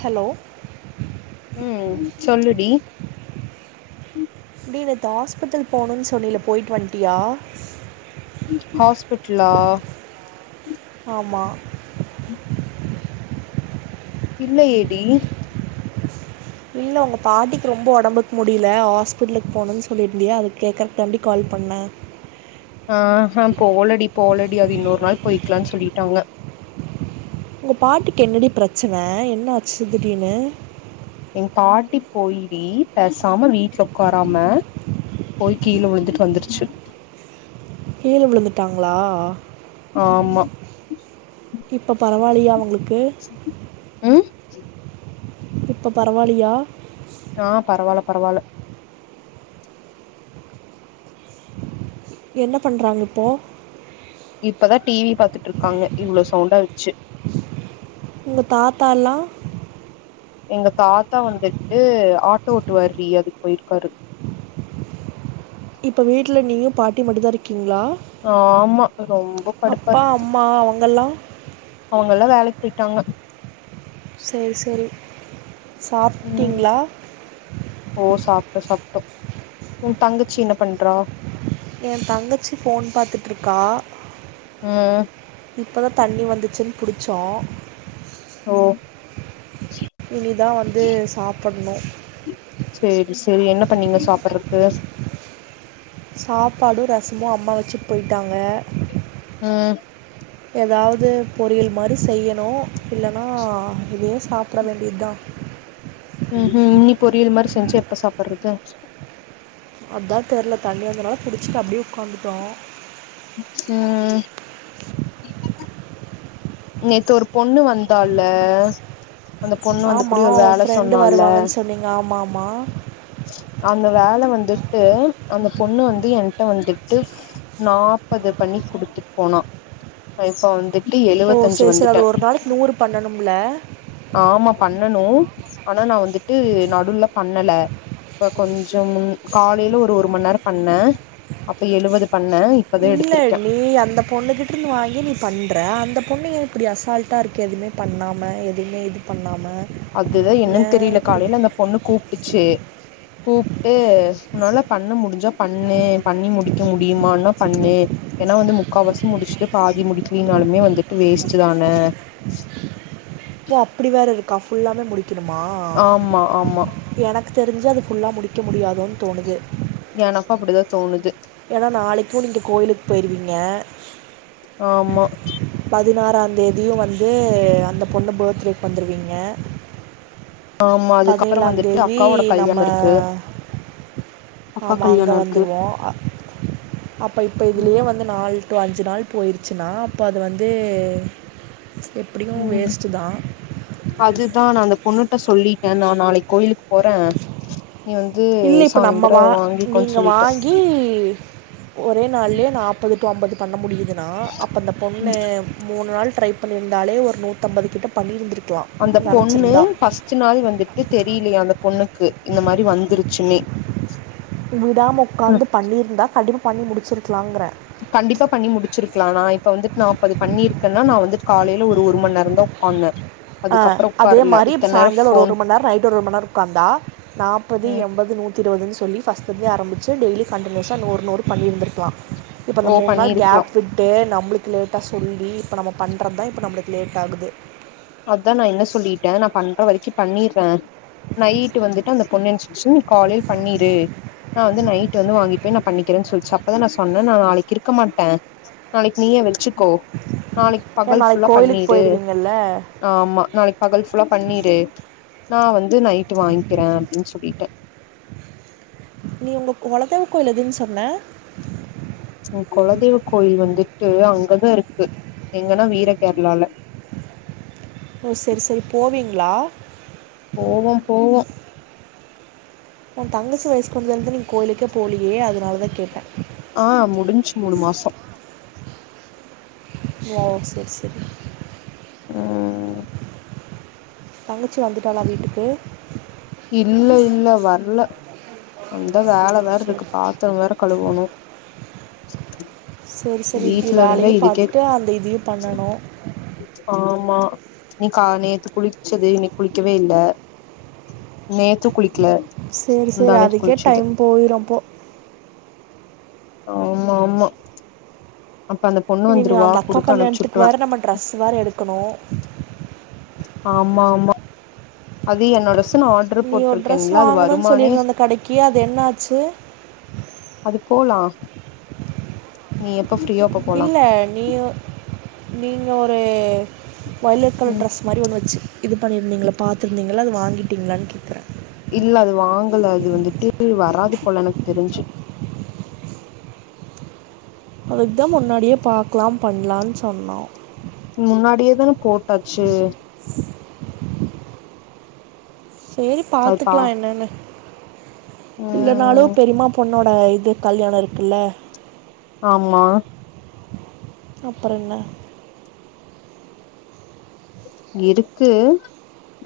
Hello உ சொல்லுடி டி நேத்து ஹாஸ்பிட்டல் போணுன்னு சொன்னில போய்ட்டு வண்ட்டியா ஹாஸ்பிடலா ஆமா இல்ல ஏடி இல்ல உங்க பாட்டிக்கு ரொம்ப உடம்புக்கு முடியல ஹாஸ்பிட்டலுக்கு போகணும்ன்னு சொல்லிட்ருந்தியா அதுக்கு கேக்கரதாண்டி கால் பண்ணே ஆஹா போல டி போல டி அது இன்னொரு நாள் போய்க்கலான் சொல்லிட்டாங்க உங்க பாட்டிக்கு என்னடி பிரச்சன என்னஆச்சு திடீர்னு எங் பாட்டி போயி பேசாம வீட்டுல உக்காராம போய் கீழ விழுந்துட்டு வந்துருச்சு கீழ விழுந்துட்டாங்களா ஆமா இப்ப பரவால்லையா அவங்களுக் உ [inaudible] இப்போ பரவாயில்லயா ஆ பரவால்ல பரவால்ல என்ன பண்றாங்க இப்போ இப்பதா டி வி பாத்துட்ருக்காங்க இவ்ளோ சவுண்டா வச்சு உங்க தாத்தாலா எங்க தாத்தா வந்துட்டு ஆட்டோ ஓட்டுவாருடி அதுக்கு போயிருக்காரு இப்ப வீட்டுல நீயு பாட்டியு மட்டுதா இருக் ஆமா ரொம்ப கடுப்பா அப்பா இருக்குது அம்மா அவங்கெல்லாம் அவங்கல்லா வேலைக்கு போய் டாங்க செரி செரி உ ஓ சாப்ட்டோ சாப்ட்டோ உ தங்கச்சி என்ன பண்றா எ தங்கச்சி ஃபோன் பாத்துட்ருக்கா உ இப்போ தா தண்ணி வந்துச்சுன்னு பிடிச்சோ ஓ இனி தான் வந்து சாப்பிடணும் சரி சரி என்ன பண்ணீங்க சாப்பிடுறத் டேஸ் சாப்பாடு ரசமு அம்மா வச்சுட்டு போயிட்டாங்க ம் ஏதாவது பொரியல் மாரி செய்யணு இல்லனா இதையே சாப்பிட வேண்டியதா உ உ இனிமே பொரியல் மாரி செஞ்சு எப்ப சாப்பிடுறது அதா தெர்ல தண்ணி வந்தனாலா புடிச்சிட்டு அப்டியே உக்காந்துட்டோ [unintelligible] நேத்து ஒரு பொண்ணு வந்தால அந்த பொண்ணு வந்து கூடி ஆமாம் ஒரு உன் வேல ஃப்ரெண்டு சொன்னால்ல வருவாங்கன்னு சொன்னீங்க ஆமாம் ஆமாம் அந்த வேல வந்துரு ட்டு அந்த பொண்ணு வந்து என்ட்ட வந்துட்டு நாப்பது பண்ணி குடுத்துட் போனா ஆ இப்ப வந்துட்டு ஓ எழுவத்தஞ்சு சேரி சேரி அது வந்துட்டே ஒரு நாளைக்கி நூறு பண்ணனும்ல? ஆமா பண்ணனு ஆனா நா வந்துட்டு நடுவுல பண்ணல. இப்ப கொஞ்ச முன் காலைல ஒரு ஒரு மணி நேரோ பண்ணே அப்ப எழுவது பண்ணே இப்பதா எடுத்திருக்கே இல்லடீ அந்த பொண்ணுகிட்ட இருந்து வாங்கி நீ பண்ற அந்த பொண்ணு ஏன் இப்பிடி அசால்ட்டா இருக்கு எதுமே பண்ணாம எதுமே இது பண்ணா அதுதா என்னன்னு தெரியல. காலைல அந்த பொண்ணு கூப்ட்டுச்சு. கூப்ட்டு உன்னால பண்ண முடிஞ்சா பண்ணு பண்ணி முடிக்க முடியுமான்னா பண்ணு ஏன்னா வந்து முக்காவாசி முடிச்சுட்டு பாதி முடிக்கிலயினாலுமே வந்துட்டு வேஸ்ட்தான ஏ அப்பிடி வேற இருக்கா ஃபுல்லாமே முடி க்கணுமா? ஆமா ஆமா என க்கு தெரிஞ்சு அது ஃபுல்லா முடி க்க முடியாதோன்னு தோணுது. எனக்கு அப்டிதா தோணுது ஏன்னா நாளைக்கு நீங்க கோயிலுக்கு போயிருவீங்க. ஆமா பதினாறாந் தேதியு வந்து அந்தப் பொண்ணு பர்த்டேக்கு வந்துருவீங்க ஆமா அதுக்கப்புறோ பதினேழாந் வந்துட்டு தேதி அக்காவோட நம்ம கல்யாணோ இருக்கு அக்கா ஆமா அங்க கல்யாணோ இருக்கு வந்துருவோ. அ அப்ப இப்ப இதுலயே வந்து நால் டு அஞ்சு நாள் போயிருச்சுனா அப்ப அது வந்து எப்படியும் ம் வேஸ்ட்டு தான் அதுதா நா அந்த பொண்ணு ட்ட சொல்லிட்டே நா நாளைக்கி கோயிலுக் போறே நீ வந் இல்ல இப்ப நம்ம வா நீங்க வாங்கி ஒரே நாள்லயே நாப்பது டு அம்பது பண்ண முடியு துனா அப்ப அந்த பொண்ணு மூணு நாள் ட்ரை பண்ணிருந்தாலே ஒரு நூத்தம்பது கிட்ட பண்ணியிருந்துரு அந்தப் பொண்ணு ஃபஸ்ட் நாள் வந்துட்டு தெரியலையா அந்த பொண்ணுக்கு இந்த மாரி வந்துரு க்குன்னே விடாம உக்காந்து பண்ணிருந்தா கண்டிப்பா பண்ணி முடிச்சிருக்கலாங்கறே கண்டிப்பா பண்ணி முடிச்சிருக்கலா நா இப்ப வந்துட் நாப்பது பண்ணியிருக்கேன்னா நா வந்துட் காலைல ஒரு ஒரு மணி நேரந்தா உக்காந்தே ஆ அதுக்கப்புறோ அதே உக்காரல மாரி இப்ப இத்தன் நேரோ சாயங்காலோ ஒரு ஃபோன் ஒரு மணி நேரோ நைட் ஒரு ஒரு மணி நேரோ உக்காந்தா நாப்பது ம் எம்பது நூத் தி இருவதுன்னு சொல்லி ஃபஸ்ட் இருந்தே ஆரம்பிச்சு டெய்லி கண்டினியூஸா நூறு நூறு பண்ணி இருந்திருக்கலா இப்ப ஓ அந்த மூணு நாள் பண்ணிருக்கலா கேப் விட்டு ந நம்பளுக்கு லேட்டா சொல்லி இப்ப நம்ப பண்றது தா இப்ப நம்பளுக்கு லேட் ஆகுது அதா நா என்ன சொல்லிட்டே நா பண்ற வரைக்கு பண்ணிறே நைட்டு வந்துட்டு அந்த பொண்ணு ஏஞ்ச் ச்சு காலையல பண்ணிரு நா வந்து நைட் வந்து வாங்கி போய் நா பண்ணிக்கிறே சொல்ச்சு அப்பதா நா சொன்னே நா நாளைக்கு இருக்க மாட்டே நாளைக்கு நீயே வெச்சு ஏ நாளைக் கோயிலுக்கு பண்ணிரு போயிருவீங்கல்ல ஆமா நாளைக்கு பகல் ஃபுல்லா பண்ணிரு நா வந்து நைட்டு வாங்கிக்கிறே அப்டின் சொல்லிட்டே நீ உங்க கொலதெய்வ கோயில் எதுன் சொன்ன ம் கொலதெய்வ கோயில் வந்துட்டு அங்கதா இருக்கு எங்கன்னா வீர கேரளால ஓ சரி சரி போவீங்களா போவோம் போவோம் ஓ தங்கச்சி வயசுக்கு வந்தது இருந்து நீங்க கோயிலுக்கே போலயே அதனாலதா கேட்டே ஆ முடிஞ்சு மூணு மாசம் ஓ சேரி சேரி ம் தங்கச்சி வந்துட்டாளா வீட்டுக்கு இல்ல இல்ல வரல அந்த வேல வேற இருக்கு சரி பாத்திர வேற கழுவணும் சரி சரி இப்படி வீட்ல இருந்த வேலையும் இதுக்கே பார்த்துட்டு அந்த இதையும் பண்ணணும் ஆமா நீ க்கா நேத்து குளிச்சது இன்னிக் குளிக்கவே இல்ல நேத்து குளிக் சேரி சேரி அதுக்கே டைம் போயிரும்ப்போ ஆமா ஆமா அப்ப அந்த பொண்ணு இல்ல வந்துருவா அந்த அக்கா குடுத்து கல்யாணத்துக்கு அனுப்ச்சுட்ருவே வேற நம்ம ட்ரெஸ் வேற எடுக்கணு ஆமா ஆமா அது என்னோட ஸ் நீ ஒரு ட்ரெஸ் வாங்கணும்ன் சொல்லிருந்த அந்த கடைக்கு அது என்ன ஆச்சு அது போலா நீ எப் இல்ல நீ வ நீங்க ஒரு ஓய்லட் ம் கலர் டிரஸ் மாரி ஒண்ணு வச்சு இது பண்ணியிருந்தீங்கள பாத்துருந்தீங்களா அது வாங்கிட்டீங்களான் கேக்கறே இல்ல அது வாங்கல அது வந்துட்டு வராது போல எனக்கு தெரிஞ்சு அதுக்கு தா முன்னாடியே பாக்கலாம் பண்லான் சொன்னோம் முன்னாடியே தானே போட்டாச்சு சேரி அதுப்பா பாத்துக்கலா என்னென்னு இல்லானாலும் ம் பெரியம்மா பொண் ன்னோட இது கல்யாண இருக்குல்ல ஆம்மா அப்றன்ன இருக்கு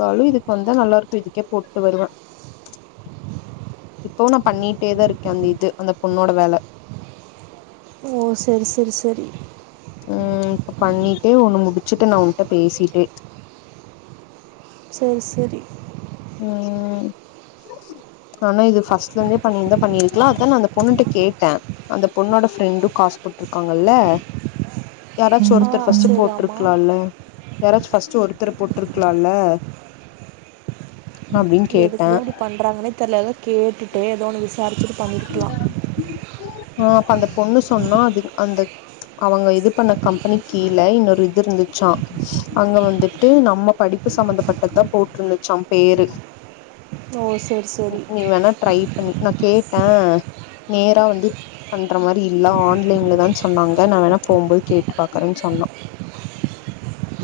பவிருக் வந்தா நல்லா இருக்கு இதுக்கே போட்டு வருவே இப்பவு நா பண்ணிட்டேதா இருக்கேன் அந்த இது அந்த பொண்ணோட வேல ஓ செரி செரி செரி ம் இப்ப பண்ணிட்டே ஒண்ணு முடிச்சுட்டு நா உன்ட்ட பேசிட்டே செரி செரி ம் ஆனா இது பர்ஸ்ட்ல இருந்தே பண்ணியிருந்தா பண்ணிருக்கலா அத நா அந்த பொண்ணுட்ட கேட்டே அந்த பொண்ணோட ஃப்ரெண்டும் காஸ் போட்டுருக்காங்கல்ல யாராச்சு ஆ ஒருத்தர் ஃபர்ஸ்ட் செரி ஆமா போட்டுருக்கலா இல்ல யாராச்சு ஃபஸ்ட் ஒருத்தர் போட் ட்டுருக்கலால்ல எதுக்குதா இப்படி பண்றாங்கன்னே தெரில அதா கேட்டுட்டே ஏதோ ஒன்னு விசாரிச்சட்டு பன்னிருக்கலா ஆ அப்ப அந்த பொண்ணு சொன்னா அது அந்த அவங்க இது பண்ண கம்பெனி கீழ இன்னொரு இது இருந்துச்சா அங்க வந்துட்டு நம்ம படிப்பு சம்பந்தப்பட்டதுதா போட்டுருந்துச்சா பேரு ஓ செரி செரி நீ வேணா ட்ரை பண்ணி நா கேட் ஆ நேரா வந்து வந் ட்ர மாரி இல்ல ஆன்லைன்ல தா சொன்னாங்க நா வேணா போம்போது கேட்டு பாக்கறன் சொன்னா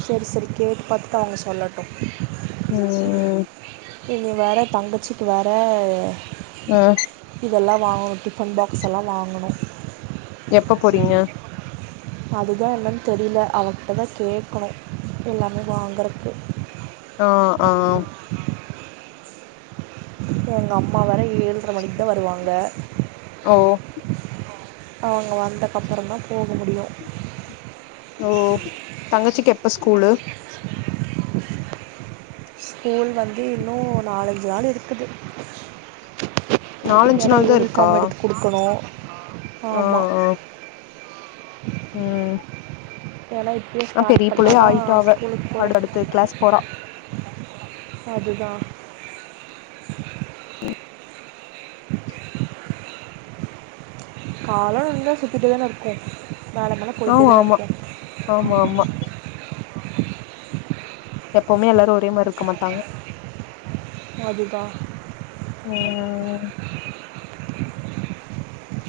செரி செரி கேட்டு பாத்துட்டு அவுங்க சொல்லட்டு ம் ம் இது வேற தங்கச்சிக்கு வேற ம் இதெல்லா வாங்குணு டிஃபன் பாக்ஸ்ல்லா வாங்குணு எப்ப போறீங்க அதுதா என்னன்னு தெரில அவகிட்ட தா கேக்கணு எல்லாமே வாங்கறக்கு ஆ ஆ எங்க அம்மா வேற ஏழ்ர மணிக்கு தா வருவாங்க ஓ வாங்க வாங் ந்தக்கப்பறந்தா போ பண்ண முடியு ஓ தங்கச்சிக்கு எப்ப ஸ்கூலு ஸ்கூல் வந்து இன்னு நாலஞ்சு நாள் இருக்கு நாலஞ்சு ஏன்னா நாள் தா இருக்கா யூனிஃபார்ம் எடுத்து குடுக்கணு ஆ ஆமா ஆ ம் ஏன்னா இப்பே ஆ ஸ்டார்ட் பெரிய புள்ளையா பண்ணாதா ஆயிட்டா அவ ஸ்கூலுக்கு போற அடுத்து அடுத்து கிளாஸ் போறா [unintelligible] அதுதா [inaudible] [inaudible] கால நல்லா சுத்திட்டுதானே இருக்கோ ஆமாமா ஆமாமா எப்பமே எல்லாரு ஒரே மாரி இருக்க மாட்டாங்க அது தான் ம்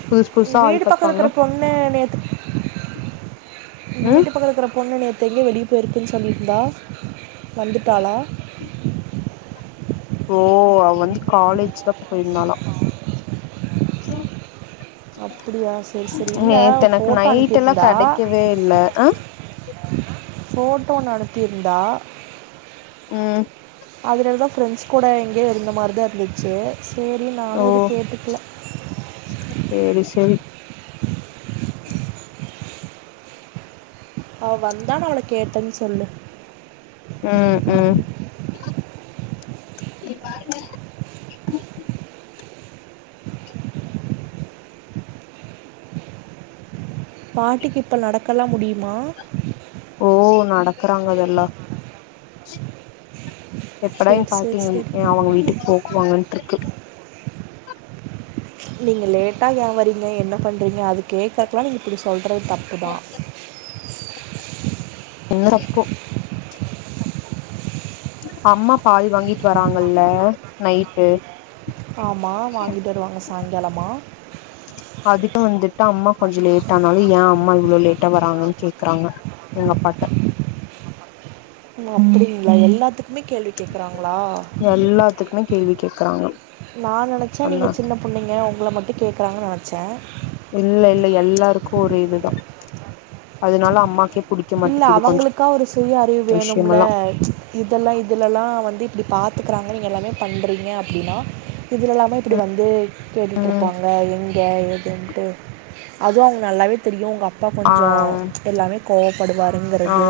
புதுசு உங்க புதுசா ஆள் வீடு பக்க இருக்கற பாத்தாங்கன்னா பொண்ணு நேத்து உங்க ம் வீட்டு பக்க இருக்கற பொண்ணு நேத் தேங்க வெளியே போயிருக்குதுன்னு சொல்லிருந்தா வந்துட்டாளா ஓ அவ வந்து காலேஜ் தா ப் போயிருந்தாளா அப்படியா சரி சரி நீ இல்லை எனக்கு ஃபோட்டோ நைட் எல்லா அனுப்பியிருந்தா கெடக்கவே இல்ல அ ஃபோட்டோ ஒன்னு அனுப்பியிருந்தா ம் அதுல தா ஃப்ரெண்ட்ஸ் கூட எங்கேயோ இருந்த மாரி தா இருந்துச்சு சேரி ஓ நானு ஏது கேட்டுக்குல சேரி செரி அவ வந்தா நா அவள கேட்டன் சொல்லு ம் ம் இ [inaudible] பாட்டிக்கு இப்ப நடக்கல்லா முடியுமா ஓ நடக்கறாங்க அதல்லா எப்படா சரி எங் சரி பாட்டி சரி ஏ அவங்க வீட்டுக்கு போக்குவாங்கன்ட்டுருக்கு நீங்க லேட்டா ஏ வரீங்க என்ன பண்றீங்க அது கேக்கறக்கல்லா நீங்க இப்டி சொல் றவு தப்பு தா என்னடா இப்போ அம்மா பால் வாங்கிட்டு வராங்கல்ல நைட்டு ஆமாம் வாங்கிட்டு வருவாங்க சாயங்காலமா அதுக்கு வந்துட்டு அம்மா கொஞ்ச லேட்ட ஆனாலு ஏ அம்மா இவ்ள லேட்டா வராங்கன்னு கேக்குறாங்க எங்கப்பாட்ட ல அப்புடி இல்ல எல்லாத்து எல்லாத்துக்குமே கேள்வி கேக்கறாங்க நா நெனைச்ச நீங்க சின்ன புள்ளங்க உங்கள மட்டு கேக்கறாங்க நெனச்சே இல்ல இல்ல எல்லாருக்கு ஒரு இதுதா அதனால அம்மாக்கே புடிக்க இல்ல மாட்டேக்குது கொஞ்ச அவங்களுக்கா ஒரு சுய அறிவு வேணும்ல விஷயமெல்லா இதெல்லா இதுலல்லா வந்து இப்டி பாத் கத்துக்கறாங்க நீங்க எல்லாமே பண்றீங்க அப்டின்னா இதுல எல்லாமே இப்டி வந்து கேள்வி ம் கேப்பாங்க எங்கே எதுன்ட்டு அதுவு அவுங்க நல்லாவே தெரியும் உங்க அப் பா ஆ கொஞ்சம் எல்லாமே கோம் ஆ படுவாங்கறது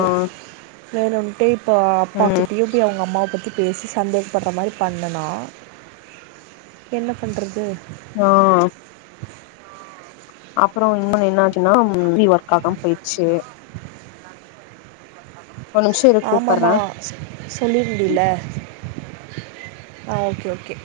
வேற அப்டேட் இப்ப அப்பா ம் கிட்டயும் போய் அவுங்க அம்மாவ பத்தி பேசி சந்தேகப்படற மாரி பண்ணல என்ன பண்றது ஆ அப்புற இன்னு என்ன ஆச்சின்னா ம் வீ ஒர்க் ஆகாம போயிச்சு நிமிஷ இரு ஆமா ஆமா கூப்பட்றே சொல்லிருந்தல்ல ஆ ஓகே ஓகே